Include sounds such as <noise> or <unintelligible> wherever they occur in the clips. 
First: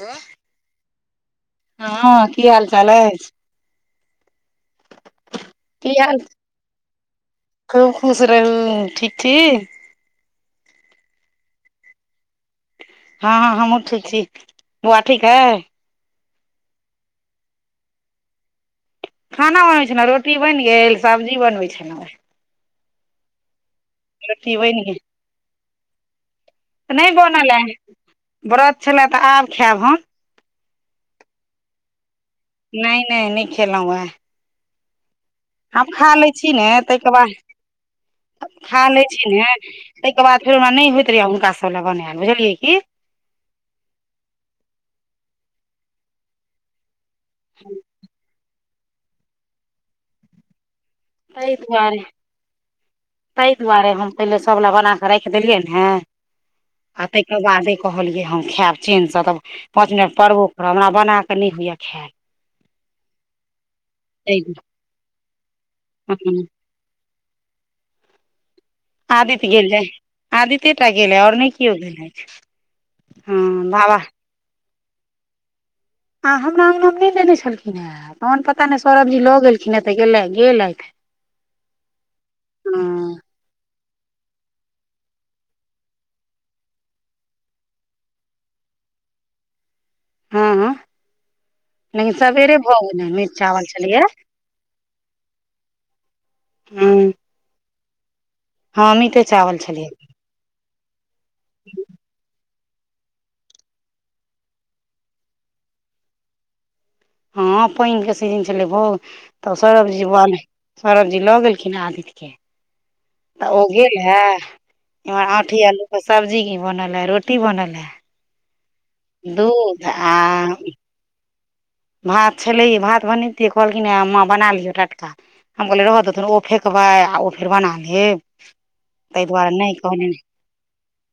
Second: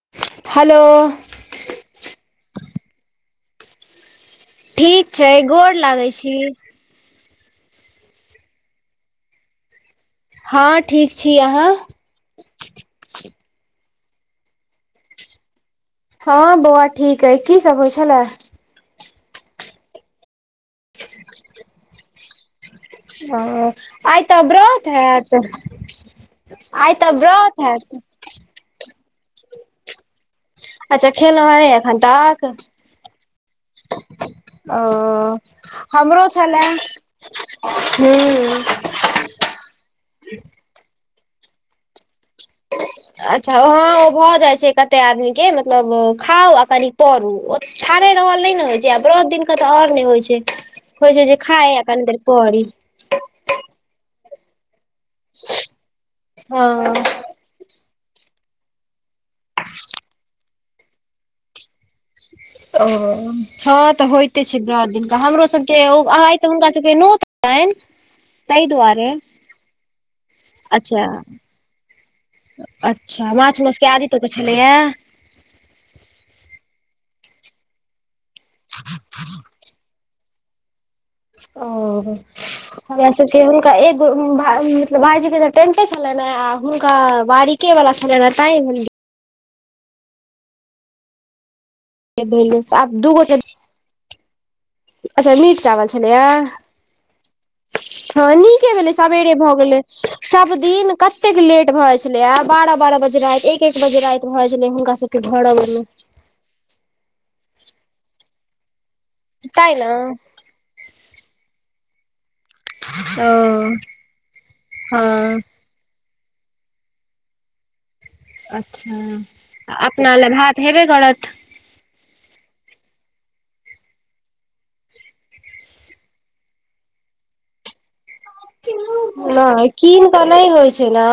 ऐं हेलो हां की हाल-चाल ऐछ? ठीक छै, गोर की लागै हाल? छी। खूब खुश रहू, ठीक छी? हां ठीक छी, अहाँ हां हम्हुँ ठीक छी, बौआ ठीक ऐ? हँ, बौआ ठीक ऐ की सब होइ छलै। खाना बनबै छलहुँ रोटी बनि गेल सब्जी बनबै छलहुँ है। ह आइ तऽ रोटी बनि ब्रत हेत। न ई बनले एहेन किछ व्रत छलए तऽ आब खायब हम। अच्छा खेलो हे नय एखन तक। नेई -नेई नहि खेलहुँ है। त ओ- - हम खा लैई छी ने ताहिके बाद हूँ। खा लै छी ने- - ताहिके बाद फेर हमरा नहि होइत रहयै हुनका सब लए बनायल बुझलियै की- - अच्छा हॅं ओ भऽ जाइ छै कते आदमी के मतलब खाउ आ कनि- - त ठाढ़े रहल नहि न होइ छैई, आ ब्रत दिन के तऽ और नहि होइ छैई। होइ छै जे ताहि खाइ दुआरे कनी देर परी। ताहि दुआरे हम पहिले सभ ल बना कऽ राखि देलियै ने हँ तेक- - तकर बादे कहलियै हम खायब चेन्नसँ तब पाँच मिनट पड़बो करब हमरा बनााकऽ नहि होइए खैल। ओ हँ तऽ ताहि होयते छै ब्रत दिनका हमरो सबके ओ आइ दुआरे तऽ हुनका सबके नोत- - तैन तै दुआरे- - आदित गिलहे - - आदित्यटा गेलै ओर नय कीओ गेलै अछ हँ बाबा- - पुछलिएया। आ हमरा अँगनामे नहि देने छलखिन हेँ पान पता नहि सौरभजी लऽ गेलखिन हे त गे गेले थै। ओ हुआ सब - - फेर हुनका एगो भाई मतलब भाईजी के टेंटे छलनि ने आ हुनका बाड़ीक - - के वला छः लेने पेइन। हँ हँ लेकिन भेल सवेरे भऽ आब गेलेय दू गोटे निचा में छलैया। अच्छा मीट चावल छलैया हँ खनी- - हँ किभेलै मीटे सबेरे भऽ चावल गेलै छलैया सब दिन कतेक लेट भऽ जाइत छलैया आब- - बारह बारह बजे राति एक एक बजे राति भए जाइ छलै, हुनका सब के घर अबै मे- - हँ पेइनके सीजन छलै भोग तब तैं ने सोरबजी - - सौरभ जी लऽ गेलखिन आदित्य के तऽ ओ गेलेह ईम्हर हँ आठी आलु- - सब्जी की बनल है रोटी बनल है। अच्छा आ अपना ले भात हैबे करत। भात छलैहे भात बनैतियै कहलखिन हें माँ बना लियै टटका- - हम कहलियै रह देथुन ओ फेकबै आ ओ फेर बना लेब। ताहि दुआरे नेई नहि किन कहलियनि कऽ न होइ छै न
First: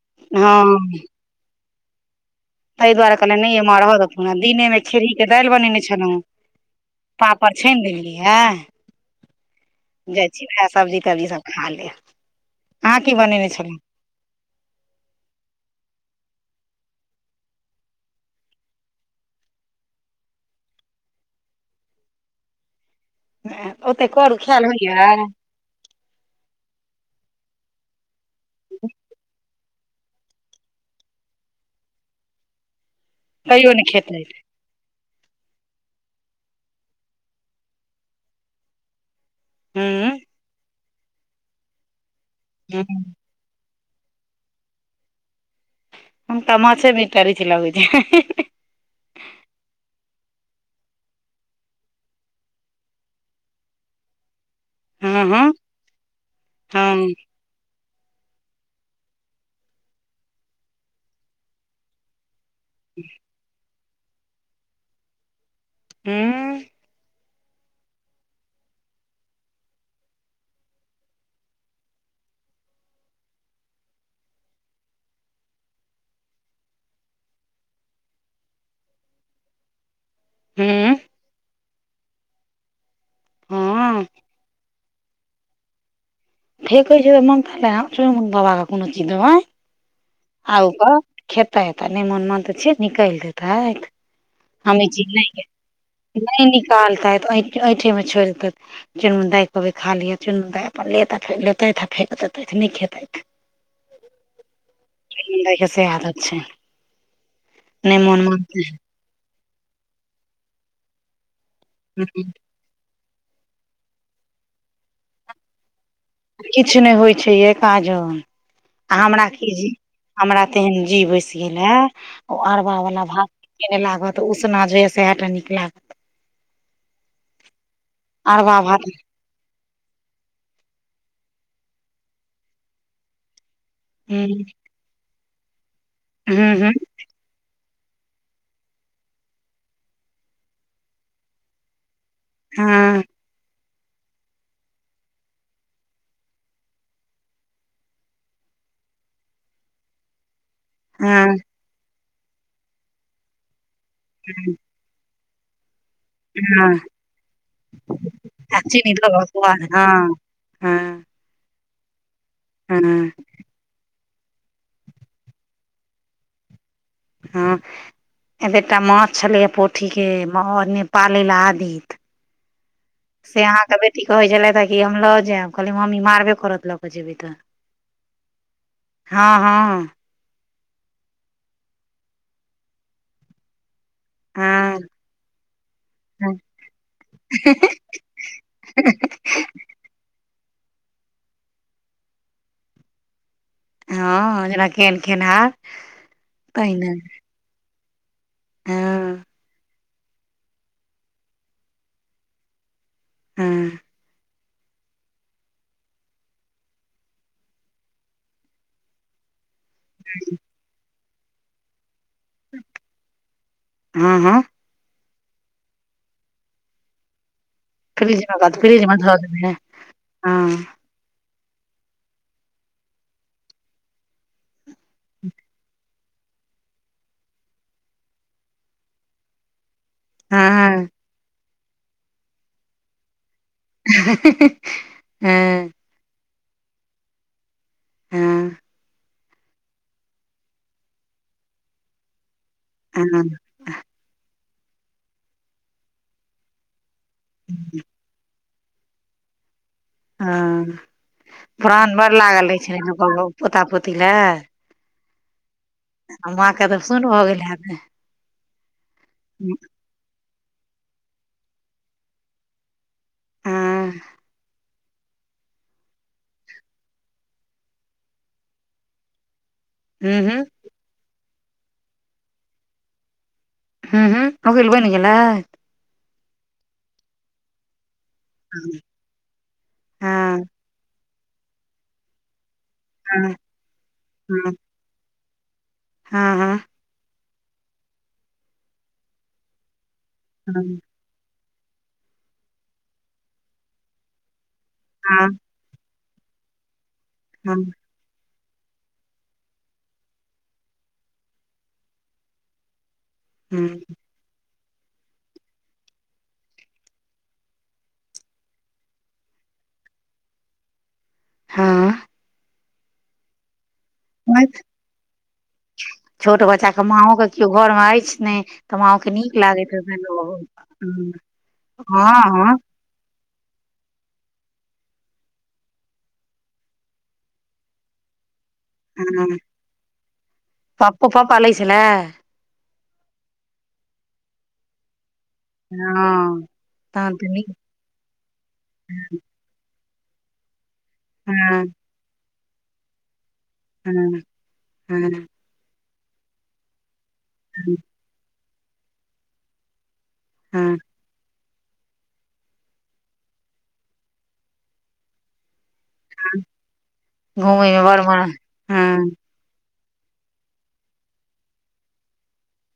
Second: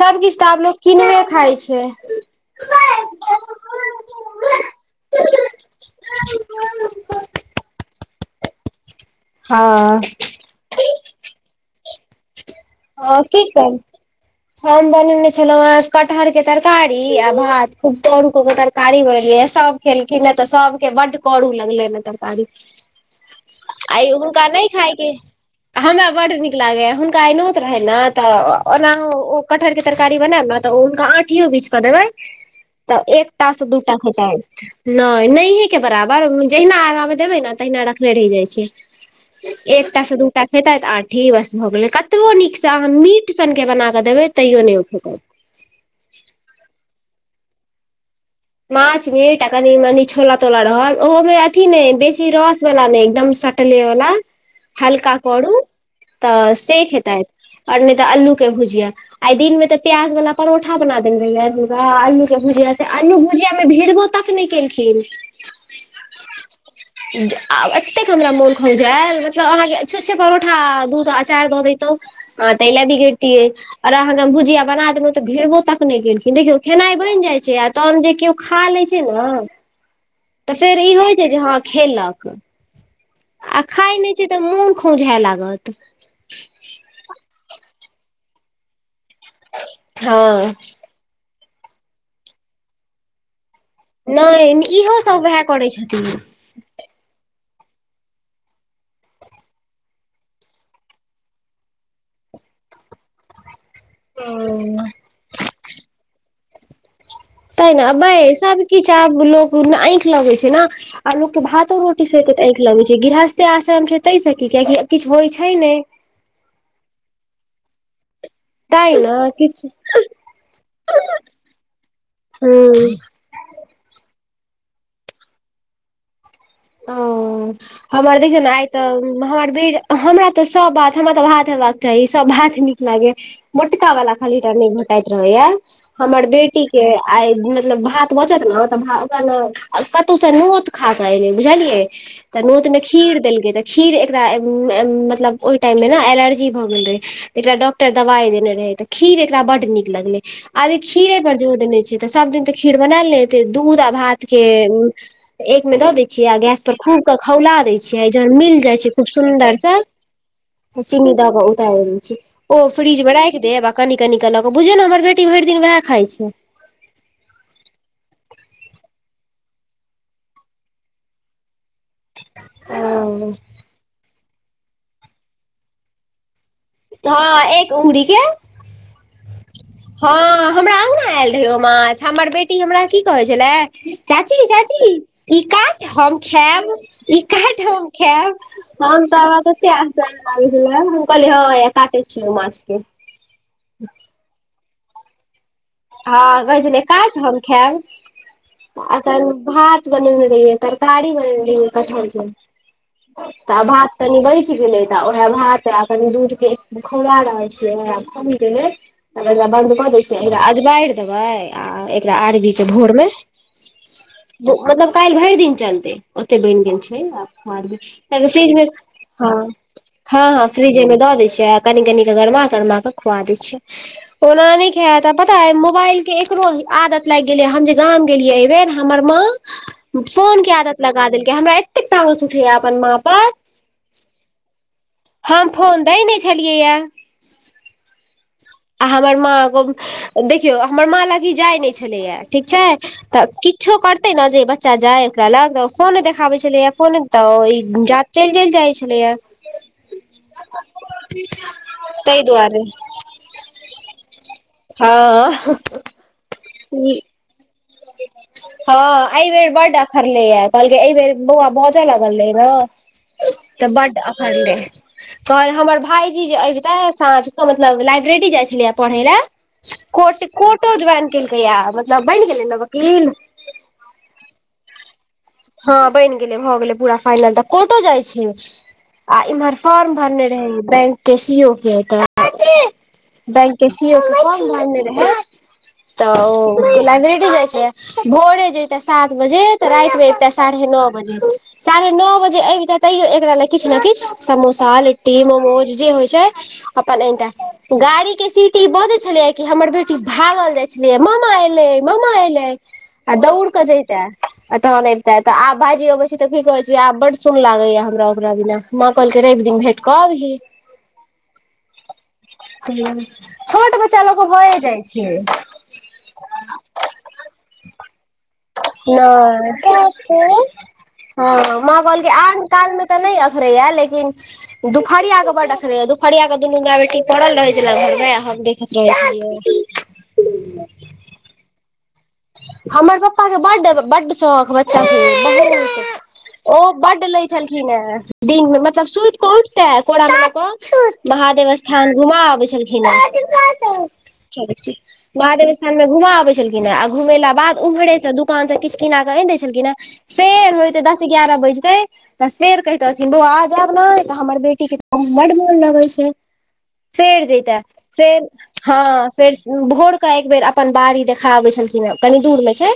सब किछ तऽ आब लोक हँ किने के खाइ छैई। ताहि दुआरे कहलनि नहि ईम्हर माँ रह देथुन दीनेमे खेरही के दालि बनेने छलहुँ। पापड़ छैन लेने रहिया - - हँ- - चिबी हें सब्ज़ी -तब्जी सब खा लेब। अहाँ हँ की बनेने कर। छलहुँ हम बनेने छलौं हें कटहर के तरकारी आ भात खूब कोरू क के तरकारी बनेलियै सब- - खेलखिन हें तऽ सबके बड्ड करू लगले ने तरकारी- - ओते आइ करू हुनका खायल नहि होइया खाएके- - हमरा बड नीक लागेया हुनका आइ नोत रहे न। तऽ ओना ओ कटहर के- - तरकारी बनायब ने तऽ हुनका आठियो बीछ कऽ देबै तऽ एकटा से तैयो नहि दूटा खेतै खेइतेथ। नोय नहि हे के बराबर जहिना आगा मे देबै ने तहिना रखले रहि जाइ छै। हुँ एकटा से दूटा खेतै तऽ आठी बस भऽ गेलै। कतबो नीक से हुँ अहाँ मीट सन के बनाके देबै तैयो नहि ओ खेताइथ हुनका माछ मिटे टा रुइच लगे छैन। माछ मिट आ कनि मनी छोला तोला रहल ओहोमे अथि ने बेसी रस वाला नहि एकदम कटली वला हल्का हँ हँ करू तऽ सेक हँ खेतैथ। आओर नय तऽ आलू के भुजीया आ दिन मे तऽ प्याज वाला परोठा बना देेल रहहियै आलू के भुजिया! से अन्नुभुजिया मे भीड़ भो तक नहि केलखिन, हू। आब एतेक हमरा मोन खोजायल मतलब अहाँके छूच्छे परोठा दूध अचार दऽ दैतहु आहा तैला बिगड़तीये। आर अहाँके भुजिया बना देलहुँ तऽ भिड़बो तक नहि केलखिन! देखिओ खेनाइ बैन जा छैय तहन किओ खा लै छै ने तऽ फेर ई होइ छै जे हँ खेलक! आ खाए नय छै तऽ मून खौजा लागत। फेेकैत छै तऽ मन <unintelligible> अब कोनो चीज देबै हँ आउ ओकर खेता एता ने मोन मान तऽ छियैत निकलि देत? नहि इहोसभ उएह करैत छथिन। <unintelligible> ऐंठ ऐठे मे छोड़ देथि चुनमु दाइ कऽबे खा लिय चुनमु दाई अपन लेेत आ अपन लेतैथ फेक देते नहि खेतैथ। ओ दैय के सेहा आदत छैन। तै ने अबै सब किछ। <unintelligible> ऐख लगे छै ने आ लोक के भातो रोटी, फेंकए लगै छै गृहस्थे आश्रम छै तैस की कियाकि किछु होइ छै ने। किछु नहि होइ छै ये काजन तैं आ ने हमरा की किछु जी हमरा तेहन जी बैसि गेल हे ओ अरवा हूँ वला भात! नीक नहि लागत उसना जे सएह टा नीक लागत! ओ हमर देखियौ ने अरबा आइ भात तऽ हमर भीड़ हमरा तऽ सब बात हमरा तऽ भात हेबाक चाही सभ भात नीक लागे या मोटका वाला खाली हूँ टा नहि घोटाइत रहे या हमर हूँ बेटी हूँ के आई मतलब भात बचत ने त भा ओकरा ने कतौ से नोत खा के आइब बुझलियै तऽ नोत में हँ खीर देलै के खीर एकरा <unintelligible> मतलब ओहि टाइममे ने एलर्जी भऽ गेल रहै! तऽ एकरा डॉक्टर दबाइ देने रहै तऽ खीर एकरा बड़ नीक लगलै! अभी खीरे पर हँ जोर देने छै तऽ सब दिन तऽ खीर बनायल ने हेते दूध आ भात के एकमे दऽ <unintelligible> छिया गैस पर हँ खूब के खौला दै छियै जहन मिल आ जाय छै चीनी खूब दऽ कऽ सुन्दर स्वाद से हँ हँ चीनी दके उतैर दय छिय ओ फ्रिज हँ मे दे आ कनि कनि कलक बुझियौ ने हमर बेटी भरि दिन वएह खाइ छै! हँ एत एकटा माछ छलैए पोठी के <unintelligible> ओ नेपालै ल आवि हँ से अहाँके बेटी कहै छलेथ कि हम लऽ जायब कहलीय मम्मी मारबे करत कऽ जेबै तऽ हँ एक उग्री के हँ हँ,। हँ हमरा अगना ऐल रहय ओ माछ हमर बेटी हमरा की कहै छलै, हँ चाची-चाची ई काट हम हँ खैब ई काट हम खैब। हम तऽ हमरा तते आश्चज लागै छलै हम कहलिये ह हइये काटे छियो माछ के हँ जेना केहन खेनहार हँ कहय छलै तहिना काट हम खैब हँ अखन भात बनने रहिये तरकाड़ी बनने रहिये कटहर के तऽ हँ भात कनि बचि गेलै ओहे भात आ कनि दूध के खउला रहल छियै। आब खौल गेलै आब एकरा बंद कऽ दै छियै एकरा अजबारि देबै आ एकरा आरवी के भोर मे हँ हँ भो मतलब काल्हि भरि दिन चलते ओते बनि गेल छै फ्रिज मे एगफ्रिज में फ्रिज मे धऽ ह। देबै ह ह हँ फ्रिज दऽ दै छियै कनि-कनि कऽ गरमा गरमाक खुआ दै छियै ओना नै खैत अ पता अए मोबाइलके एकरो आदत लागि गेलै हम जे गाम गेलियै अइबेर हमर माँ हँ फोनके आदत हँ लगा देलकै हमरा एतेक तामस उठैया अपन माँ पर हं हं हं हम फोन दै नै छलिये यै। हँ आ हमर माँ गो देखियौ हमर माँ लग ई जाइ नै छलैया ठीक छै हँ तऽ किछो करतै ने जे ई बच्चा जाइ ओकरा लग तऽ फोने देखाबै छलै फोने त ई जा चलि-चलि जाइ छलैया हँ प्राण बड़ ताहि लागल रहै दुआरे छै ने ककरो पोता-पोती ले हँ अं हं माँ के तऽ सुन भऽ गेल हेत हँ अइबेेर बड्ड अखड़लैए कहलकै अइ बेर बौआ बजऽ लगल रहै नऽ तऽ हँ बड्ड अखरलै। तहन हमर भाईजी जे अबितै साँझके मतलब लाइब्रेडी जाए छलै पढ़ै ले हूँ कोट हूँ कोटो ज्वइन केलकैया मतलब बनि गेलै ने वकील ह ह ओकिल बनि गेलै हँ बनि गेलै भऽ गेलै पूरा फाइनल त कोटो जाए छै हँ आ इम्हर फॉर्म भरने रहै बैंक के सी ओ के तऽ हँ बैंक के सी ओ के फार्म हँ भरने रहै त हँ ओ लाइबरैडी जाए छैला भोरे जैते सात बजे त राति मे अबिते साढ़े हँ नौ बजे साढ़े नौ बजे अबिते तैयो एकरा ले किछ ने किछ समोसा लि ट्टी हँ मोमोज जे होए छै अपन अनतै हँ गाड़ी के सीटी बजै छलै कि हमर बेटी भागल जाए छलै ममा एलै ममा एलै आ दौउड़ क जइतै आ तहन ऐ तै तऽ आब भाईजी अबै छै तऽ की कहै छी आब बड्ड सून लागैया हमरा ओकरा बिना माँ कहलकै रइब दिन भेट कऽ अबही हऽ छोट बच्चा लऽ कऽ भए जाइ छै। छोट बच्चा कऽ माँओ के किओ घरमे अइछ ने तऽ माँओ के नीक लागैत हेतनि <unintelligible> हँ माँ हँ कहलकै आन हँ कालमे तऽ नै अखरैयै लेकिन दुपहरिया कऽ बड़ अखरैया दुपहरियाक दुनू मैऽ बेटी परल रहै छलै घरमे आ हम देख देखेत रहै हँ छलिये पप्पो पप्पा लै छलै। हमर पप्पा के बड्ड- बड्ड शौख बच्चाके बहुत हँ ओ बड्ड तहन लै तऽ नीक छलखिन हेँ, दिन में मतलब सुतिके उठि ते कोरा में लऽ कऽ महादेव हँ स्थान घुमा आबै छलखिन हें। हँ हँ महादेव स्थान में घुमा आबै छलखिन हें, आ घुमैला बाध उम्हरे से दू कानसँ किछ किना कऽ आनि दै छलखिन हें, फेर हँ होइते दस एइगारह बैजतै फेर कहितौथिन बौआ जाएब नै त हमर बेटीके बड़ मोन लगै छै। फेर जैता घूमय मे बड़ फेर मन हँ फेर स भोर तऽ एक बेर अपन बाड़ी देखा आबै छलखिने, कनी दूर मे छै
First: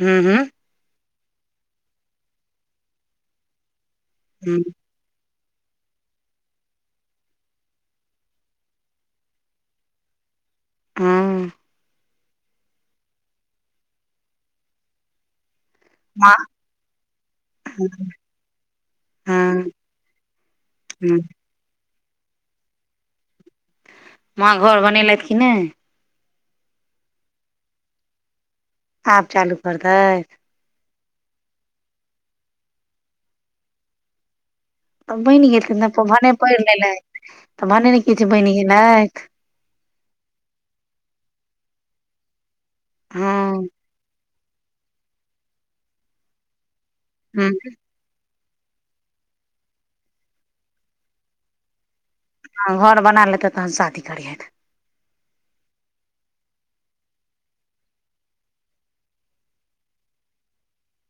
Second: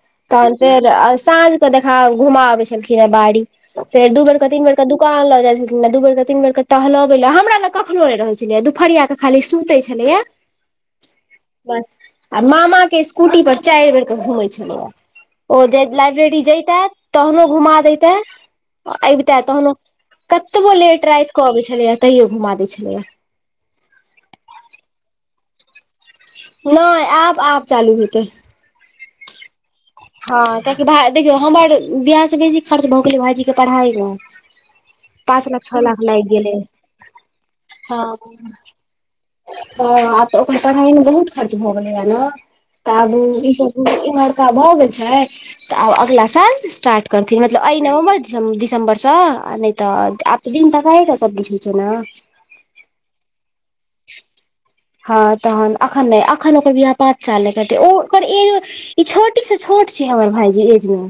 हूँ हूँ तहन फेर साँझ क देखा- घुमा आबै छलखिन हें बाड़ी, फेर दू बेर के हूँ तीन बेर के दू कान लऽ जाइ छलखिने दू बेर के तीन बेर के टहलबै ले, हमरा लग कखनो नै रहै छलै दुपहरिया के खाली सुतै छलैए हूँ बस, आ मामा के स्क कूटी पर चारि बेरक घुमै छलैया, ओ जे माँ लाइब्रेरी जैतेथ, तहनो घुमा दैते। अबितै हँ तहनो, कतबो लेट हूँ रातिक अबै छलैया तैयो घुमा दै छलैये। माँ घर बनेलथि की नै? नै आब- आब चालू हेतै। आब चालू कर तैत। हँ कियाकि भाय देखियौ हमर बियाहसँ बेसी खर्च भऽ गेलै भाइजीके पढ़ाई में। तऽ बैन गेलखिन ने तऽ भने गेलै पैड़ लेलैत तऽ भने ने किछु बैन गेलैथ। हाँ आब तऽ ओकर पड़हाइ में तऽ बहुत खर्च भऽ गेलै ने तऽ आब इ हँ सब इमहर त भऽ गेल छैन, तऽ आब अगला साल स्टार्ट करथिन हूँ मतलब एहि नवम्बर दिसम- दिसम्बर सऽ नै तऽ आब तऽ दिन तकाए सब किछ होइ छै ने। हाँ घर बना लेतैथ तहन शादी करी हैथ। हँ तहन एखन नै, एखन ओकर बियाह पाँच साल नै करतै ओ ओकर एजो इ छोटी से छोट छै, हमर भाईजी एज मे।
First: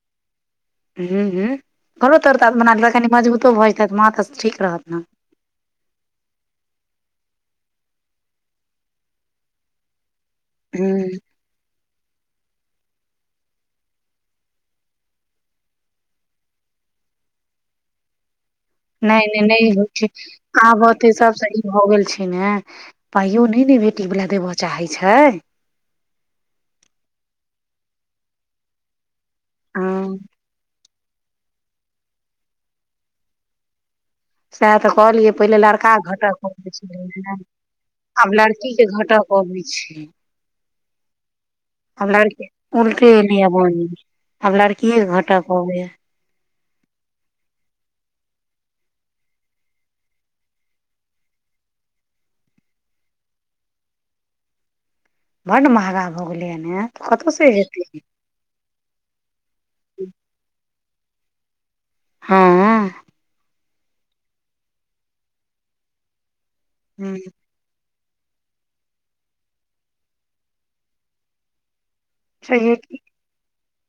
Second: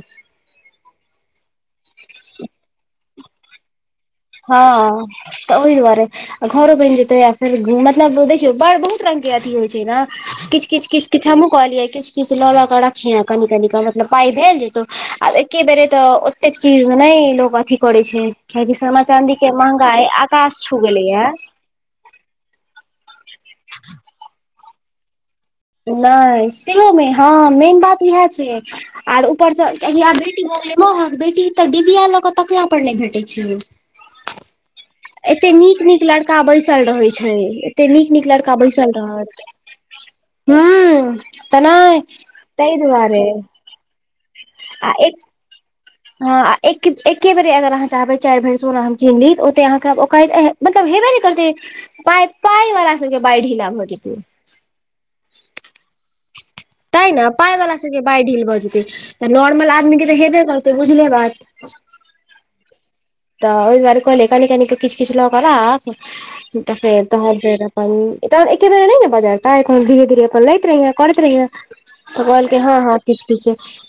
हूँ- हूँ घरो तोरो ता बना लेतैत कनी मजगुतो भऽ जेतै माँ ठीक रहत ने हाँ तऽ ओहि दुआरे। घरो बैन जेतै, आ फेर मतलब देखियौ, बड़ बहुत रंग के अथी होइ छै ने। किछ- हूँ किछ हमहूँ कहलियै किछ किछ लऽ लऽ कऽ रखिहे, कनी -कनी कऽ मतलब पाइ भेल जेतौ, आब एके बेेर तऽ एते चीज में नै लोग अथी करे छै, कियाकि सब नहि चाँदी नहि के नहि होइ महंगाई छै आकाश छू आब गेले ओते हे। सबसँ ई भऽ गेल छै ने पाइयो नै ने बेटी बला देबअ चाहै छै। नै सेहो मे हाँ मेन बात इएह छै, आर ऊपरसँ कियाकि हँ आब बेटी भऽ गेलै महग, बेटी तऽ डिबिया लऽ कऽ तकला पर नैह भेटे छै। सैह तऽ कहलियै एते पहिले नीक लड़का नीक के घटक अबै बैसल छलै रहै छै से, एते नीक नीक आब लड़का लड़की के बैसल घटक रहत अबैछै। हूँ तऽ नहि आब लड़ ताहि उलटि दुआरे एलैया बहिन आब लड़कीये के घटक अबै येए। हाँ एके बेर अगर अहाँ चाहबै चाइर भैर सोन हम किन ली, तऽ ओते अहाँके ओकाइद अह मतलब हेबे नै करतै, पाय- पाय बला सबके बैंह ढिला भजेतै। बड मंहगा भ गेलै ह ने। तैं ने पाइ बला सबके बाइह ढील भऽ जेतै, तऽ नॉर्मल आदमी के तऽ हेबे करतै बुझले बात। हाँ। तऽ ओहि द्वारे कहलियै कनी- कनी किछ- किछ लऽ के राख, तऽ फेर हूँ तहन फेर पन तब एके बेर में नै नै बजरतै तहन धीरे-धीरे अपन लैत रहिए, करैत रहिए। तऽ कहलकै छैहे हाँ-हाँ। की किछ-किछ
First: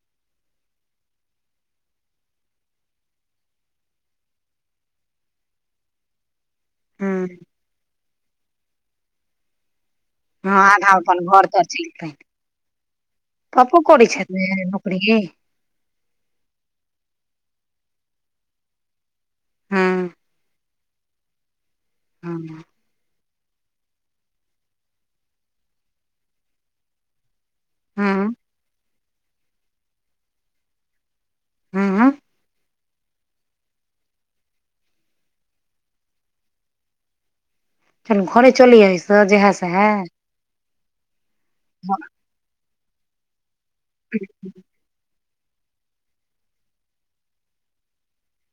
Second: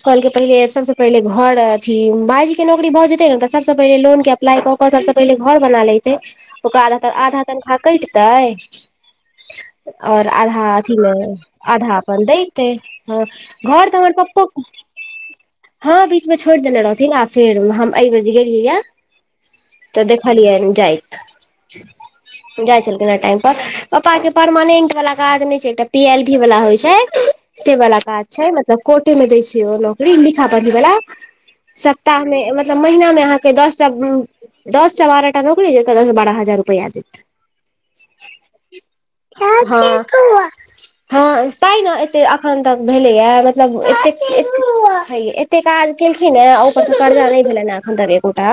कहलकै पहिले सबसे पहिले घर अथी भाइजी के नौकरी भ जेतै नै तऽ सबसे पहिले लोन के अप्लाई कऽ क सबसे पहिले घर बना लैते ओकर आधा तन हूँ आधा तनखा कैटतै और हँ आधा अथी अपन में घर तर आधा चलतनि अपन दैतै हाँ घर तै हमर पप्पो बढ़िया। हाँ बीच में छोड़ देने रहथिन आ फेर हम ऐ बेर जे गेल लिए तऽ हूँ देखलियैन जाएत हूँ जाय छलखिन्ह हें टाइम पर। पप्पाके परमानेन्ट बला काज नै छै, एकटा पी एल वी बला होय छै से बला काज हूँ छै मतलब कोटे मे दै छै ओ नौकरी लिखा-पढ़ी बला, हूँ सप्ताह मे मतलब महिना मे अहां के दस टा उम्म दसटा बाराटा नौकरी देतऽ दस बारह हजार रुपैया देत। फेन घरे चलू एहि से जैहय-सैहय हाँ ताइ नै एते एखन तक भेलय यै मतलब एतेक ए हय एते काज केलखिन्ह ऐ ओय पर से कर्जा नै भेलैन ऐ एखन तक एकोटा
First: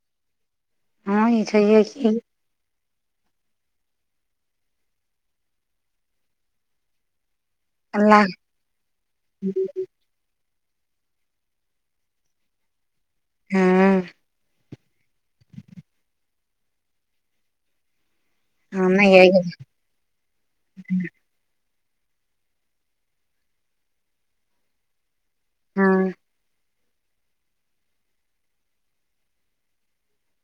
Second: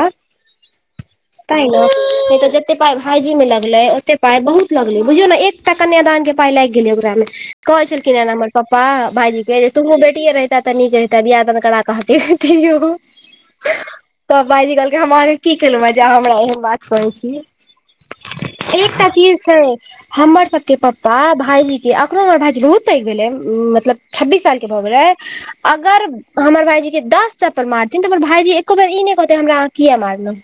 हँ ई तै छैहे की नै <unintelligible> जे ओतै पाइ भाइजी मे लगले ओतै पाइ बहुत लगले बुझियौ नै एकटा कन्यादान के पाइ लाएग गेलै ओकरा मे। कहै छलखिन्ह अल्लाह यै नै हमर पप्पा भाइजी के हूँ जे तूहू बेटीए रैह तै त निक रहतै, बियाह दान करा क हटैथीयौ तब भाइजी कहलकै हम अहाँके कि केलौ यै जे अहां हमरा ऐहेन बात कहै छी? हँ एकटा नहि चीज अइ छै हम्मर सबके पप्पा भाईजी कि अखनो हमर भाईजी बहुत पैग भेलै उम्म मतलब छब्बीस साल के भऽ गेलै हँ अगर हमर भाईजी के दस चप्पल मारथिन तै हमर भाय जी एको बेर ई नै कहतय हमरा अहॉं किया मारलौ?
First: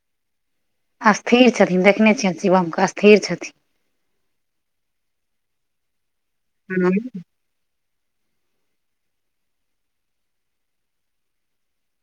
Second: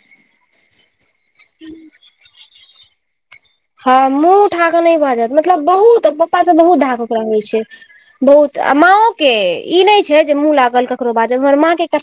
असथीर छथिन, देखने छियैन शिवम के असथीर छथिन। हां मुँह उठाकऽ नै बाजत मतलब बहुत पप्पा से बहुत हँ धाक ओकरा होय छै। बहुत आ माँओ के ई नै छै जे मुँह लागल ककरो बाजब हमर माँ के एकटा